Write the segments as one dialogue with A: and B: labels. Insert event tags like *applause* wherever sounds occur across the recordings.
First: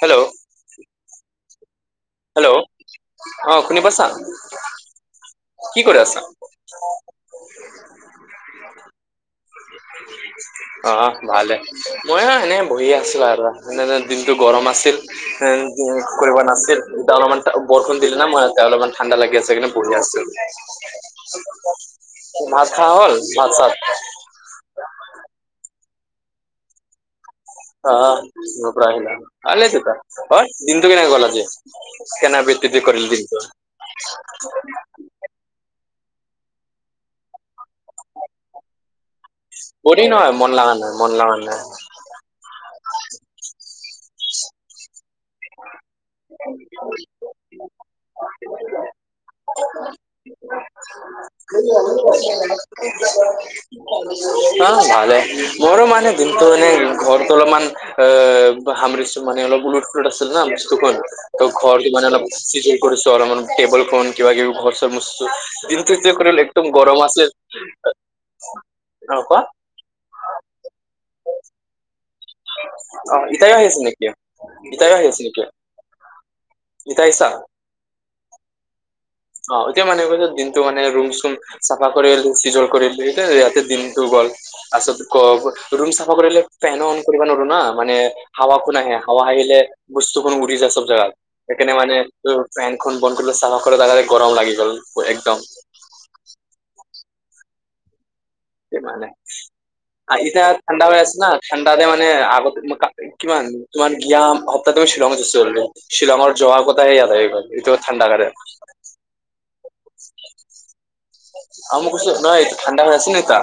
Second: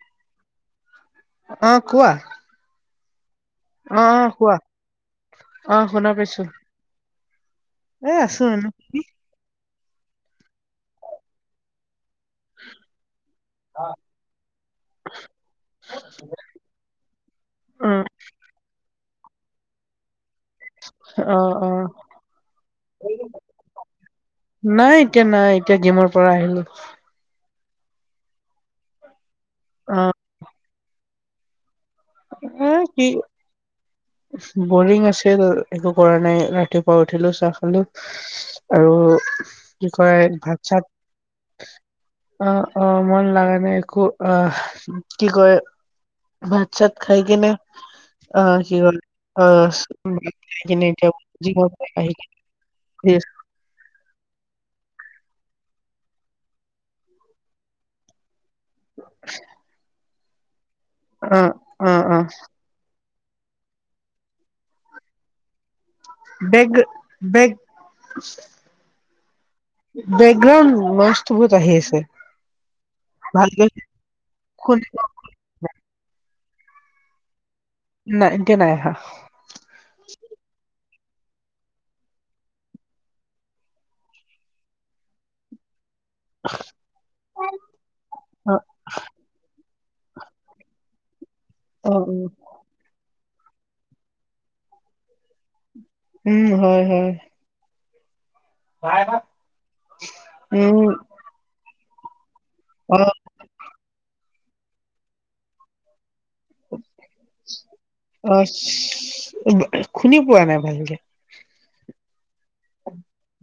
A: Hello
B: অ কোৱা
A: hello অ শুনি পাছা
B: অ কোৱা অ
A: কি কৰি
B: শুনা
A: আছা
B: পাইছো এ আছো এনে তুমি
A: অ ভালে মই অ এনে বহি আছো আৰু নে এনে দিনটো গৰম আছিল উ উ *unintelligible* কৰিব নাছিল এয়া অলপমান বৰষণ দিল ন মই অলপমান ঠাণ্ডা লাগি আছেইকাৰে বঢিয় *unintelligible* আছিল
B: অ অ অ
A: ভাত খা হ'ল ভাত চাত
B: নাই এতিয়া নাই এতিয়া গিমৰ পৰা আহিলো
A: অ জিমৰ পৰা আহিলা আলে চিপা অ দিনটো কেনেকে গল আজি কেনে
B: উম
A: বিততি
B: কি
A: কৰিল দিনটো
B: বৰিং আছিল একো কৰা নাই ৰাতিপুৱা উঠিলো চাহ খালো আৰু কি
A: বৰিং
B: কয়
A: নহয় মন
B: ভাত
A: লগা
B: চাত
A: নাই মন লগা নাই
B: অ অ মন লাগা নাই একো অহ কি কয় চাত খাই কিনে অ কি হল অ কিনে
A: *inaudible* অ
B: এতিয়া জিমৰ পৰা আহি কিনে
A: *inaudible* ভালে মোৰো মানে দিনটো এনে ঘৰট অলপমান এ হাম মে অলপ *unintelligible* গলুট ফ্ুলট *unintelligible* আছিল ন বস্তুখন
B: অ
A: ত ঘৰটো
B: অ
A: মে
B: অ
A: অলপ কৰিছো আৰু েবুল *unintelligible* ক কিবা কিবি ঘৰ চবো কৰিলে একদম
B: বেগ
A: গৰম আছে
B: বেগ
A: অ কোৱা
B: বেকগ্ৰাউড মাছতো বহুত আহি আছে
A: অ ইতাৰ
B: ভালকে
A: সেইছ *unintelligible* নেকে
B: শুনি
A: ইতাৰ সেইছ *unintelligible* নেকে ইটা আহিছা
B: নাই এতিয়া নাই অহা
A: অ এতিয়া মানে কৈছে দিনটো মানে ৰুম চুম চাফা কৰিল চিজল কৰিল দুইটাই ইয়াতে দিনটো গল আচল ক ৰুম চাফ ন্ধ কৰিলে ফেন অন কৰিব নোৱাৰো না মানে
B: অ',
A: হাৱাকো নাহে হাৱা আহিলে বস্তুখন উৰি যায় সব জাগাত এখে মান
B: অ', অ',
A: ফেনখন বন্ধ কৰি চাফা কৰে তে গৰম লাগি গ'ল একদম
B: উম হয় হয়
A: ইমানে আহিছা ঠাণ্ডা
B: উম,
A: হৈ আছে ন ঠাণ্ডা তে মানে আগত ম
B: অ',
A: কিমান তোমাৰ গিয় *unintelligible* সপ্তাহ তুমি শ্বিলঙত যে চলিব শ্বিলঙৰ জহাৰ কথাাই আায় এইটো ঠাণ্ডা গাৰে
B: খুনি পোৱা নাই ভালকে
A: আম কৈছো নহয় ঠাণ্ডা হৈ আছে নাই কা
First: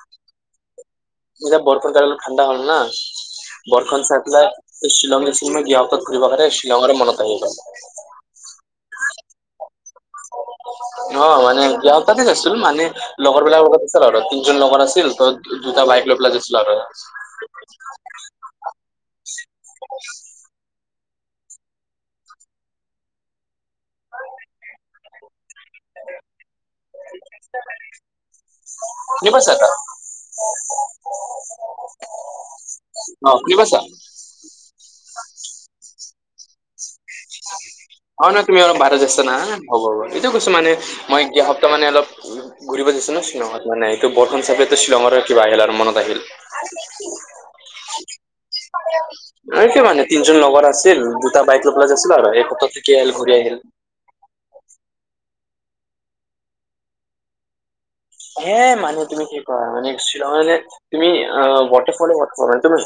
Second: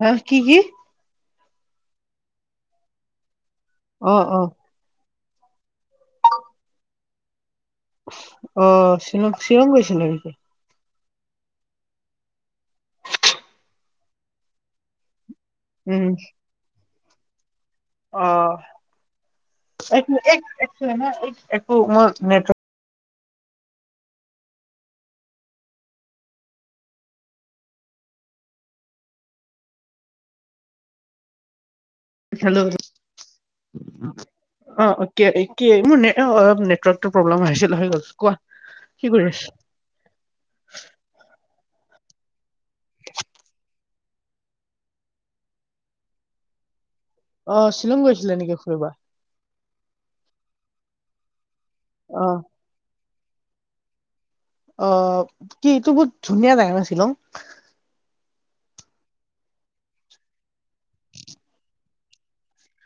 B: হেহ কি কি?
A: এতিয়া বৰষন জাক অলপ ঠাণ্ডা হ'ল না, বৰষণ
B: অ',
A: চাই
B: অ',
A: ফেলাই শ্বিলঙৰ চিনেমা গিয়কত ঘুৰিব কাৰণে, শিলঙলে মনত আহি গ'ল।
B: অ', শ্বিল, শ্বিলং গৈছিলে?
A: অ', মানে যোৱা সপ্তাহতে গৈছিল মানে, লগৰ বিলাকৰ লগত আছিল আৰু, তিনজন লগৰ আছিল। ত' দুতা
B: উম,
A: বাইক লৈ পেলাই গৈছিলো আৰু।
B: অ'। এক মি এক এক ছেকেণ্ড হা, এক একো মই নেট'
A: চিনি পাইছা তাক?
B: হেল্ল'!
A: অ', কি কৈছা?
B: অ', কে কি মোৰ নে অলপ নে নেটৱৰ্ক।
A: অ', ন তুমি অলপ বাইৰে
B: কি
A: জাইচ‌
B: কৰি
A: না?
B: আছা?
A: হ'ব হ'ব। এইটো কৈছো মানে, মই যোৱা সপ্তাহ মানে অলপ ঘূৰিব যাইছো ন শ্বিলঙত। মানে ত' বৰষন চাই *unintelligible* শ্বিলঙৰ কিবা আহিল আৰু মনত আহিল।
B: অ', শ্বিলং গৈছিলে নেকি ফুৰিবা?
A: আইছে মানে, তিনজন লগৰ আছিল দুটা বাইক লৈ পেলাই গেছলো আৰু,
B: অ',
A: এক সপ্তাহ থাকি আহিল ঘূৰি আহিল।
B: অ', কি ইটো বহুত ধুনীয়া জাগা ন শ্বিলঙ?
A: হে, মানু তুমি কি কোৱা? মানে শ্বিলঙলে তুমি আ, ৱাটাৰ ফলে ৱাটাৰ ফল। তুমি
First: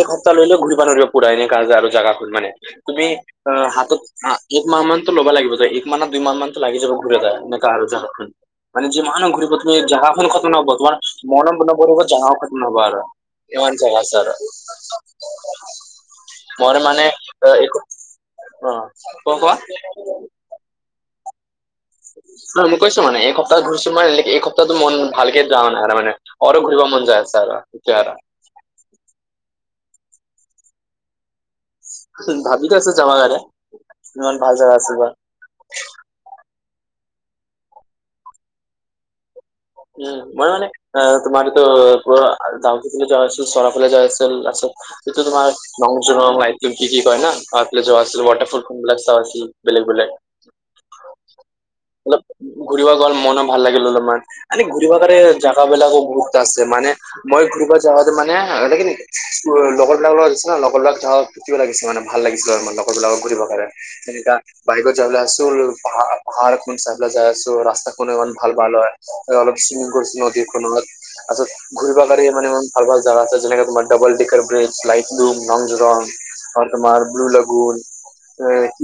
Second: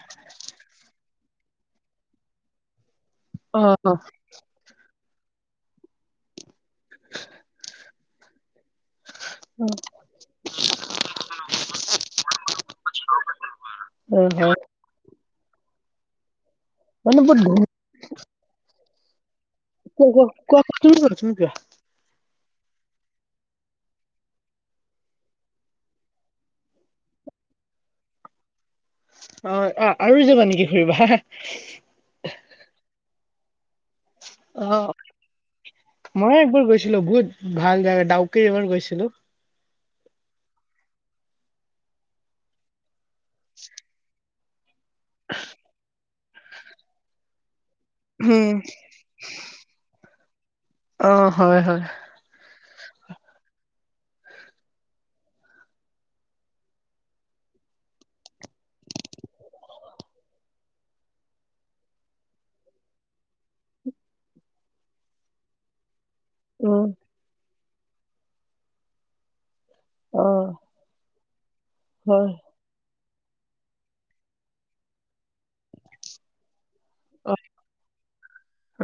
A: এক সপ্তাহ লৈ লৈ ঘূৰিবা নৰিবা পুৰা এনেকা আৰু জাগা খন মানে। তুমি, অ', হাতত আ একমাহ মানতো ল'বা লাগিব দে। এক মাহ দুই মাহ মানতো লাগি যাব ঘূৰোতে এনেকা আৰু জাগাখন। মানে, যিমানো ঘূৰিব
B: অ',
A: তুমি জাগা খন খতম নহ'ব। তোমাৰ মন নভৰিব জাগাও খতম নহ'ব আৰু কেমান জাগা আছে
B: হয়,
A: আৰ'।
B: হয়।
A: মৰ মানে এক অ', ত', কোৱা।
B: *unintelligible* কোৱা কোৱা, কি হ'ল, তুমি কোৱা।
A: মই কৈছো মানে। এক সপ্তাহ ঘূৰছো মানে এক সপ্তাহটো মন ভালকে ধাৰা নাই তামানে। অৰ ঘূৰিব মন যায় আছে আৰ', জাগা টা।
B: অ', অ', আৰু যাবা নেকি ফুৰিবা?
A: ভাবিটো আছো যাৱা আগে। ইমান ভাল
B: অ
A: জেগা আছে বা
B: মই একবাৰ গৈছিলো। বহুত ভাল জাগা, ডাউকী এবাৰ গৈছিলো।
A: উম, মই মানে তোমাৰ ত', গোৱা যাওঁতে তুমি যায় আছিল, চৰাফলে যায় আছিল লাষ্টত তেতিয়া তোমাৰ নংযুনৰ লাইটিং কি কি কৰে না, তাৰ পিছত
B: উম
A: ৱাটাৰফল ফোনবিলাক তাৰচি, বেলেগ, বেলেগ।
B: অ', হয়, হয়।
A: অলপ ঘূৰিব গ'ল, মনো ভাল লাগিল অলপমান। এনে ঘূৰিব কাৰে জাগা বিলাকো বহুত আছে, মানে মই ঘূৰিব যাৱতে মানে লেকিন লগৰবিলাক লগত', লগৰলাক ধক ফুৰ্তিও লাগিছিল মানে ভাল লাগিছিল। লগৰবিলাকক ঘূৰিব পাৰে, তেনেকা বাইকত যাবলে আছো *unintelligible* পাহাৰখন
B: উম
A: চাইফালে যায় আছো। ৰাস্তাখন ইমান ভাল, ভাল হয়। অলপ চুইমিং কৰছি
B: অ
A: নদীখনত। আচত, ঘূৰিব পাৰি
B: হয়
A: ইমান ইমান। ভাল ভাল জাগা আছে, যেনেকে তোমাৰ ডাবল ডিকাৰ ব্ৰিজ, লাইটুম, নজ ৰং। আৰু তোমাৰ ব্লু
B: অ
A: লাগোন,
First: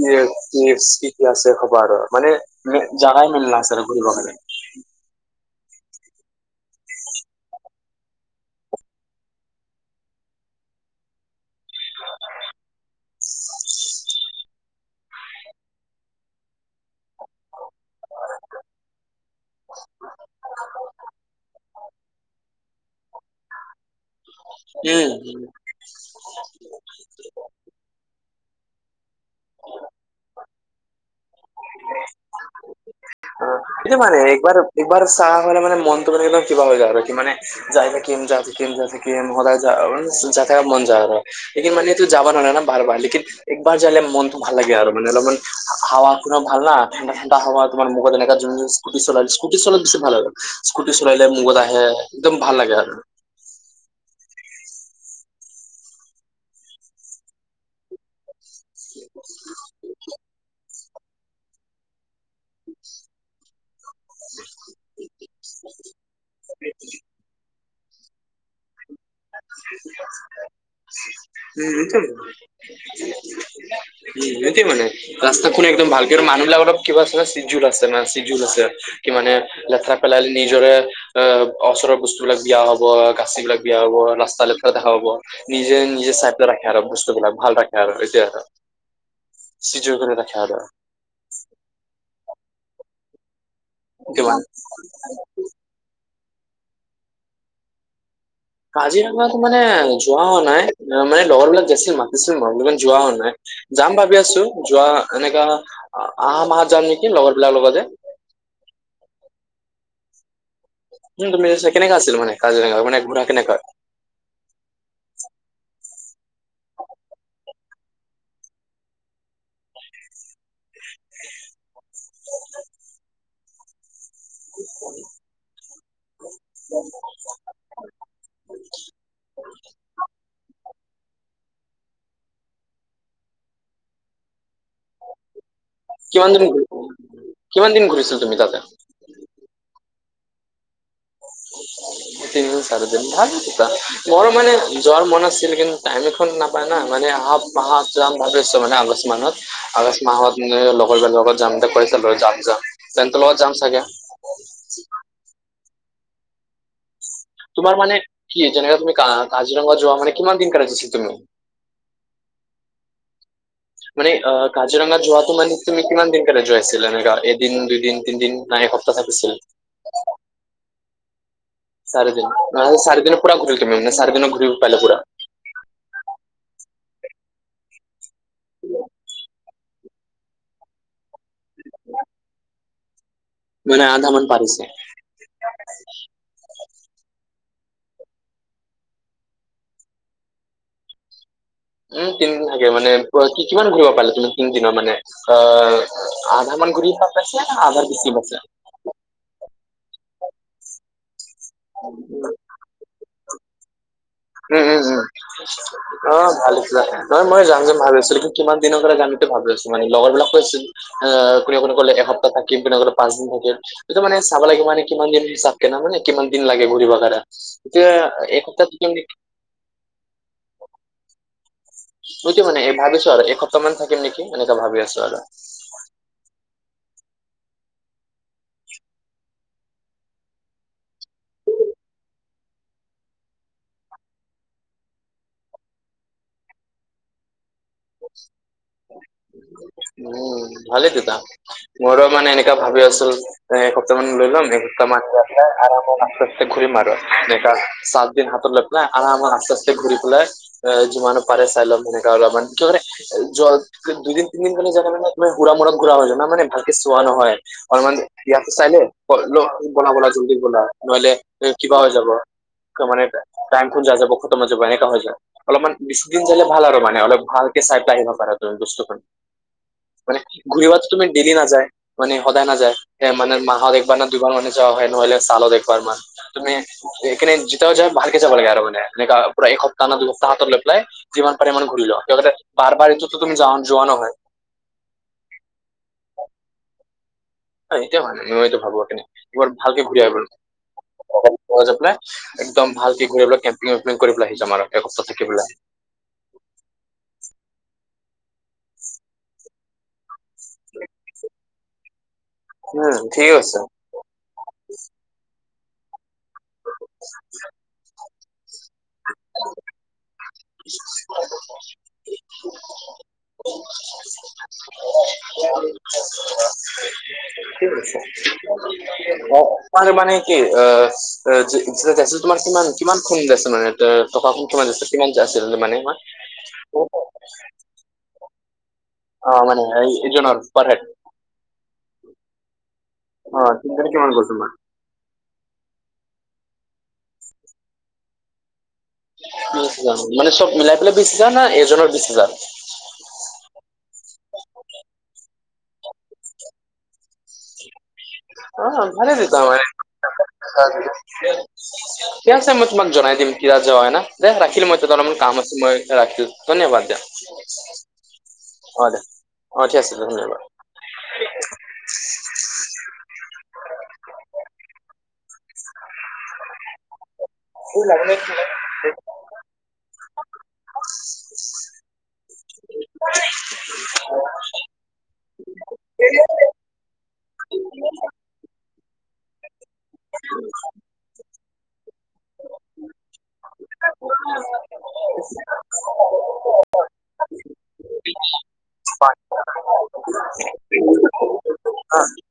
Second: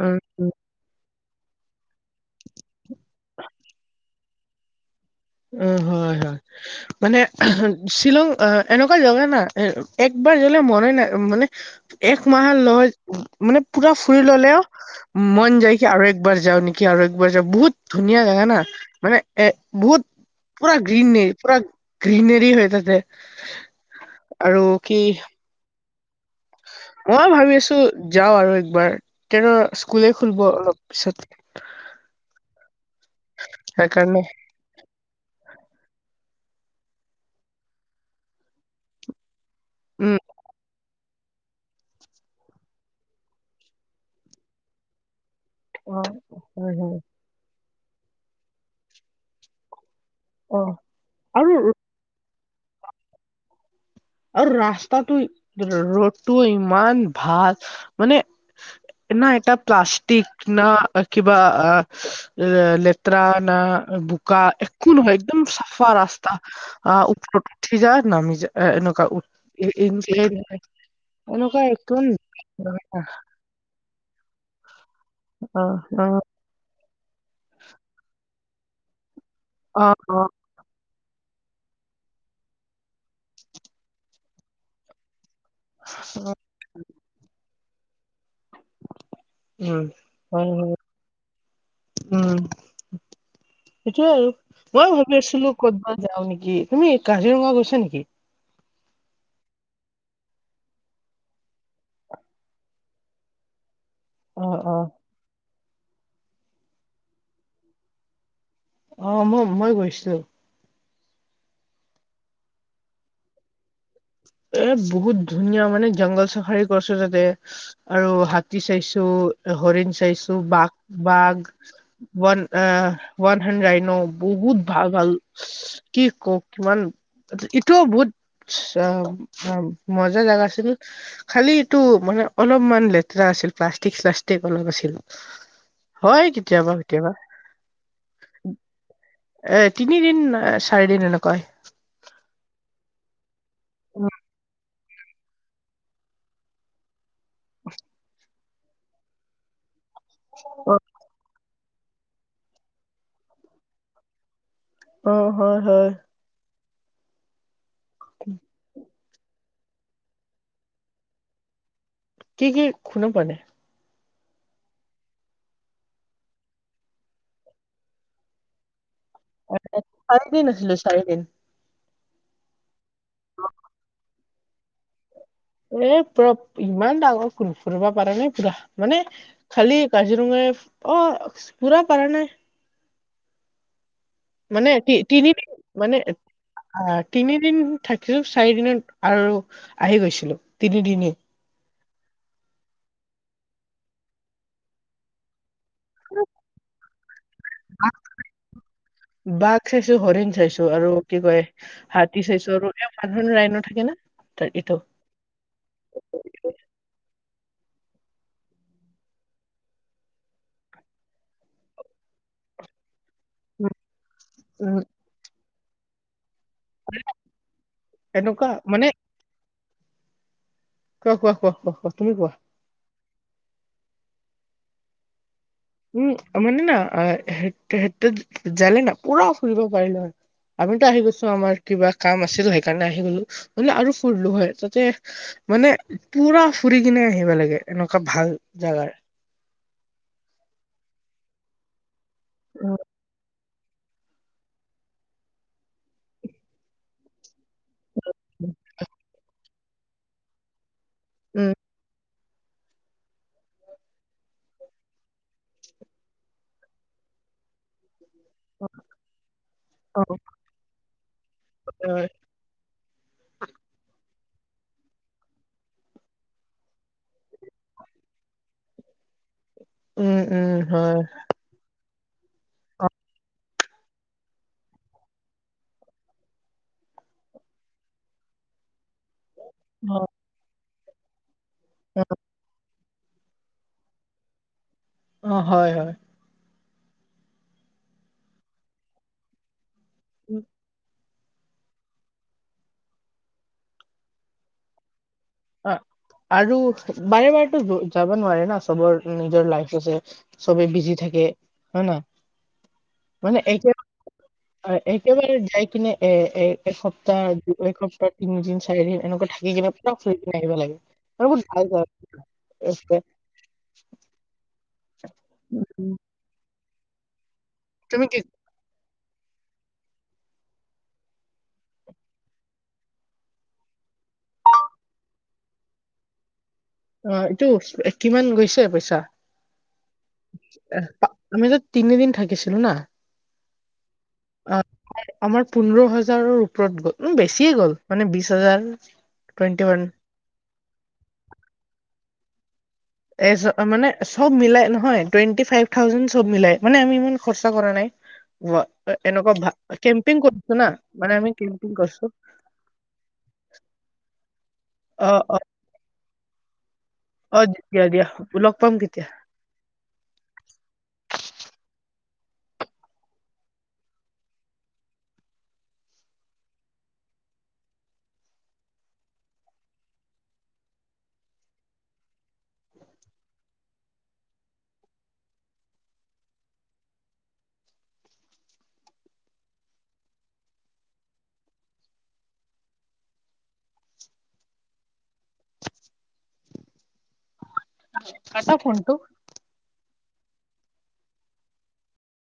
B: উম উম।
A: আছে খবা আৰু মানে তুমি জাগাই মিল নাছে, আৰু ঘূৰিব কাৰণে।
B: উ, হয়, হয়। মানে শ্বিলং অ', এনেকুৱা জগা না', একবাৰ গ'লে মনে নাই মানে এক মাহ লয়, মানে পুৰা ফুৰি ল'লেও মন যায় কি আৰু একবাৰ যাওঁ নেকি আৰু একবাৰ যাওঁ। বহুত ধুনীয়া জাগা না। মানে এ বহুত পোৰা গ্ৰীণ নে। পোৰা। গ্ৰীনেৰী হৈ তাতে।
A: উম।
B: মই ভাবি আছো যাওঁ আৰু একবাৰ। এতিয়ানো স্কুলে খোলব অলপ পিছত।
A: অ'। এইটো ‌ভাল
B: সেইকাৰণে
A: এনেকুৱাতো। একবাৰ চা হ'লে মানে মনটো মানে একদম কিবা হৈ যায়', কি মানে যায় থাকিম। যায় থাকিম। যায় থাকিম। সদায়। যা অৰ
B: উম
A: যাতাযত মন জানো। লেকিন মানেতো যাব নোৱাৰা ন বাৰ, বাৰ। লেকিন একবাৰ যালে মনতটো ভাল লাগে আৰু মানে অলপমান।
B: অ
A: হাৱা পোৰা ভাল
B: হয়
A: না
B: হয়
A: ঠাণ্ডা, ঠাণ্ডা হাৱা তোমাৰ মুখত এনেকা যোন-যোন স্কুটি চলাই, স্কুটি চলালে বেছি ভাল আৰু।
B: অ
A: ইস্কুটি চলাই দিলে
B: আৰু
A: মুখত আহে একদম ভাল লাগে আৰু।
B: আৰু ৰাস্তাটো ৰ'ডটো ইমান ভাল মানে। না এটা প্লাষ্টিক না কিবা অ লে লেতেৰা না বোকা একো নহয় একদম চাফা ৰাস্তা। অ', ওপৰত উঠি যায় নামি যায়, এনেকুৱা। এ এ এনেকুৱা একদম
A: উম
B: ধুনীয়া।
A: উম, সেইটোৱে মানে ৰাস্তা
B: অ
A: খন একদম
B: অ
A: ভালকে আৰু মানুহবিলাক অলপ। কিবা আছে চিজুৰ আছে মানে চিজুৰ আছে কি মানে
B: অ
A: লেতেৰা
B: অ
A: পেলালি। নিজৰে অ' ওচৰৰ বস্তু বিলাক দিয়া হব গাচি বিলাক দিয়া হ'ব ৰাস্তা লেপেল দেখা পাব। নিজে নিজে
B: অ
A: চাডে ৰাখে আৰু বস্তুবিলাক ভাল ৰাখে আৰু এটোৱে আৰু।
B: উম, হয় নেকি উম। সেইটোৱে
A: সেইটো
B: আৰু
A: মানে
B: মই ভাবি আছিলো ক'তবা যাওঁ নেকি, তুমি কাজিৰঙা গৈছা নেকি?
A: কাজিৰঙাত মানে যোৱা হোৱা নাই মানে লগৰ বিলাক গৈছিল মাতিছিল মানে যোৱা হোৱা নাই। যাম ভাবি
B: অ
A: আছো
B: অ
A: যোৱা এনেকা আহা মাহত যাম নেকি লগৰ বিলাক লগতে।
B: অ', মই, মই গৈছো।
A: উম, তুমি কেনেকা আছিল মানে কাজিৰঙা মানে ঘোঁৰা কেনেকা?
B: এ, বহুত ধুনীয়া মানে জংঘল চাফাৰী কৰিছোঁ তাতে। আৰু হাতী চাইছো, হৰিণ চাইছোঁ বাঘ, বাঘ। ৱান অহ' ৱান হেন্দৰাইনো বহুত ভাল-ভাল কি কও কিমান এইটোও বহুত। অ', অ' মজা জেগা আছিলে। খালি এইটো মানে অলপমান লেতেৰা আছিল প্লাষ্টিক চাষ্টিক অলপ আছিল। হয়
A: কিমান দিন
B: কেতিয়াবা কেতিয়াবা।
A: কিমান দিন ঘূৰিছা তুমি তাতে?
B: এ, তিনি দিন, চাৰি দিন এনেকৈ।
A: তিনি, চাৰি দিন ভাল কিবা মোৰো মানে। যোৱাৰ মন আছিল কিন্তু টাইম এখন নাপায় ন মানে আহা-আহা যাম ভবিছো মানে আগষ্ট মানত। আগষ্ট মাহত মানে
B: অ
A: লগৰজনৰ লগত যাম যে কৈ আছিলে যাম- যাম সিহঁতৰ লগত যাম চাগে।
B: অ', হয়, হয়।
A: তোমাৰ মান কি যেনেকে তুমি কাজিৰঙা যোৱা মানে কিমান দিন কৰণে আছিল তুমি
B: কি কি শুনি পোৱা নাই?
A: মানে অ' কাজিৰঙা যোৱাতো মানে তুমি কিমান দিন কাৰণে যোৱাইছিলা এনেকুৱা এদিন, দুইদিন, তিনদিন। নাই এক সপ্তাহ থাকিছিল।
B: চাৰি দিন আছিলো চাৰি দিন।
A: চাৰিদিন, মানে চাৰিদিনত পুৰা ঘৰিল তুমি মানে চাৰিদিন ঘূৰিব পাৰিলা পুৰা?
B: এ, পুৰা ইমান ডাঙৰ ফোৰিব পাৰা নাই পুৰা মানে খালি কাজিৰংগায়ে অ' পুৰা নাই।
A: মানে আধা মান। পাৰিছে।
B: মানে তি তিনি মানে। অ'তিনিদিন থাকছিলো চাৰি দিনত আৰু আহি গৈছিলো তিনিদিনে।
A: উম, তিনি দিন থাকে মানে পুৰা কিমান ঘুৰিব পালা তুমি তিনদিনৰ মানে অ'। আধা মান ঘুৰি পছে নে আধাৰ বেচি পাইছা।
B: বাঘ চাইছো, হৰিণ চাইছো আৰু কি কয় হাতী চাইছো আৰু। ইয়াত ওৱান হৰ্ণ ৰাইন' থাকে নে?
A: উম-উম-উম। অ ভাল লাগে, অ মই যাম যে ভাল হৈছে লেকিন কিমান দিনৰ লে গাণটো ভাল হৈছে মানে লগৰ বিলাক কৈছিল। অ কোনে-কোনে কলে এসপ্তাহ থাকিম, কোনে কোনে পাঁচ দিন থাকি।
B: উম
A: এইটো মানে চাব লাগিব
B: উম
A: নে' কিমান দিন চা কেনা কিমান দিন লাগি। ঘূৰিব কাৰা এতিয়া
B: এনেকুৱা
A: এসপ্তটা
B: মানে
A: থাকিম নে কি?
B: হোৱা-হোৱা-হোৱা-হোৱা-হো
A: কৈছোঁ মানে এই ভাবিছো আৰু এসপ্তাহমান থাকম নেকি এনেকা ভাবি আছো আৰু।
B: উম, মানে না সেই জালে না পুৰা ফুৰিব পাৰিলো আৰু। আমিতো আহি গৈছো আমাৰ কিবা কাম আছিল সেইকাৰণে আহি গলো নলে আৰু ফুুৰিলো হয় তাতে মানে পুৰা ফুৰি কেনে আহিব লাগে এনেকুৱা ভাল জেগাৰ।
A: উম, ভালেই দেতা মোৰো মানে এনেকা
B: উম,
A: ভাবি আছো। এসপ্তাহ মান লৈ লম এসপ্তাহ মান লৈপেলাই আৰামত আস্তে-আস্তে ঘূৰিম আৰু। এনেকা সাত দিন হাতত লৈপেলাই আৰামত আস্তে-আস্তে ঘূৰি পেলাই এ যিমানো পাৰে
B: উম,
A: চাইলক তেনেকা অলপ মান কিয় কাৰণে জল দুইদিন তিনদিন কাৰানে জানে মানে সুৰা মুৰা ঘূৰা হৈ যাই, মানে ভালকে চোৱা নহয়। অলমান ইয়াতো চাইনে, বলা-বলা-বলা
B: অ'।
A: জল্দি বলা নহলে কিবা হৈ
B: হয়,
A: যাব। কমৰে এটা টাইমটো যা-যাব ক'ত মা যাব এনেকা হৈ যায়। অলপমান বিছদিন ঘূৰিলে ভাল আৰু মানে অলপ ভালকে চাই পালাই আহিব পাৰা তুমি বস্তুখন।
B: উম,
A: মানে
B: উম,
A: ঘূৰিবতো
B: হয়।
A: তুমি ডেইলি নাযায় মানে সদায় নাযায় মানে মাহত একবাৰ ন'। দুবাৰ মানে যা হয় নহলে চালত এক বাৰ মান তুমি এইকাৰনে জতাও যায় ভালকে যাব লাগে আৰু মানে এনেকা পুৰা একসপ্তাহ না
B: অ'।
A: দুসপ্তাহ হাতত লৈ পেলাই যিমান পাৰে ইমান ঘূৰি লও কিয় কাৰে বাৰ-বাৰ এইটো টো তুমি যাবন-যোৱা নহয়।
B: অ'হয়-হয়।
A: মই এতিয়া ভা উম এইটো ভাবো দে, গৈয় ভালকে ঘূৰি আহিব ল। একদম ভালক ঘূৰিবলে কেম্পিং ৱেম্পিং কৰি পেলাই আহি যাম আৰু একস্ত থাকি পেলাই
B: অ আৰু বাৰে-বাৰে টো য-যাব নোৱাৰে না চবৰ নিজৰ লাইফ আছে। চবেই বিজি থাকে
A: উম
B: হয়-নহয়
A: ঠিক
B: মানে
A: আছে
B: এতিয়া অ একেবাৰে যাই কিনে এ-এ এসপ্তাহ দিপেলাই পোৰা তিনিদিন চাৰিদিন এনেকুৱা থাকি কিনে ন' চুই কিনে আহিব লাগে আৰু বহুত ভাল হৈয় এচপেক্ট
A: *unintelligible*
B: উম-উম।
A: কি কৈছে?
B: কি
A: অ তোমাৰ মানে কি যাচিছ তোমাৰ কিমান-কিমান খু নিত আছে মানে? এ টকা খিনি কিমান দিছে কিমান যে আছিল মানে তোমাৰ? *unintelligible*
B: অ এইটো কিমান গৈছে পইচা?
A: মানে এই এজনৰ পাৰ হেড
B: আমিটো তিনিদিন থাকিছিলো না।
A: অ তিনি তাৰিখে কিমান গল
B: অ
A: তোমাৰ?
B: আমাৰ পোন্ধৰ হাজাৰৰ ওপৰত গ'ল উম বেছিয়ে গ'ল মানে বিশ হাজাৰ। টুৱেণ্টি ওৱান
A: মানে চব মিলাই পেলাই বিশ হেজাৰ না এজনৰ বিশ হেজাৰ?
B: এ চব মানে চব মিলাই নহয় টুৱেণ্টি ফাইভ থাউজেণ্ড চব মিলাই মানে আমি ইমান খৰচা কৰা নাই
A: অ ভালে
B: এনেকুৱা
A: তেতিয়া
B: ভা
A: মানে
B: কেম্পিং কৰিছো না মানে আমি কেম্পিং কৰিছো।
A: ঠিক আছে মই তোমাক জনাই দিম, কি আযে হৈ না দে ৰাখিলো মই তে অলপ
B: অ
A: মান কাম
B: অ
A: আছে মই ৰাখিলোঁ ধন্যবাদ দিয়া।
B: অ', দিয়া দিয়া লগ পাম
A: অ দে
B: কেতিয়া?
A: অ ঠিক আছে ধন্যবাদ। হুৰ লাগিলে
B: *inaudible*
A: *unintelligible*
B: *inaudible*
A: *unintelligible*
B: কাটা ফোনটো
A: *unintelligible* আ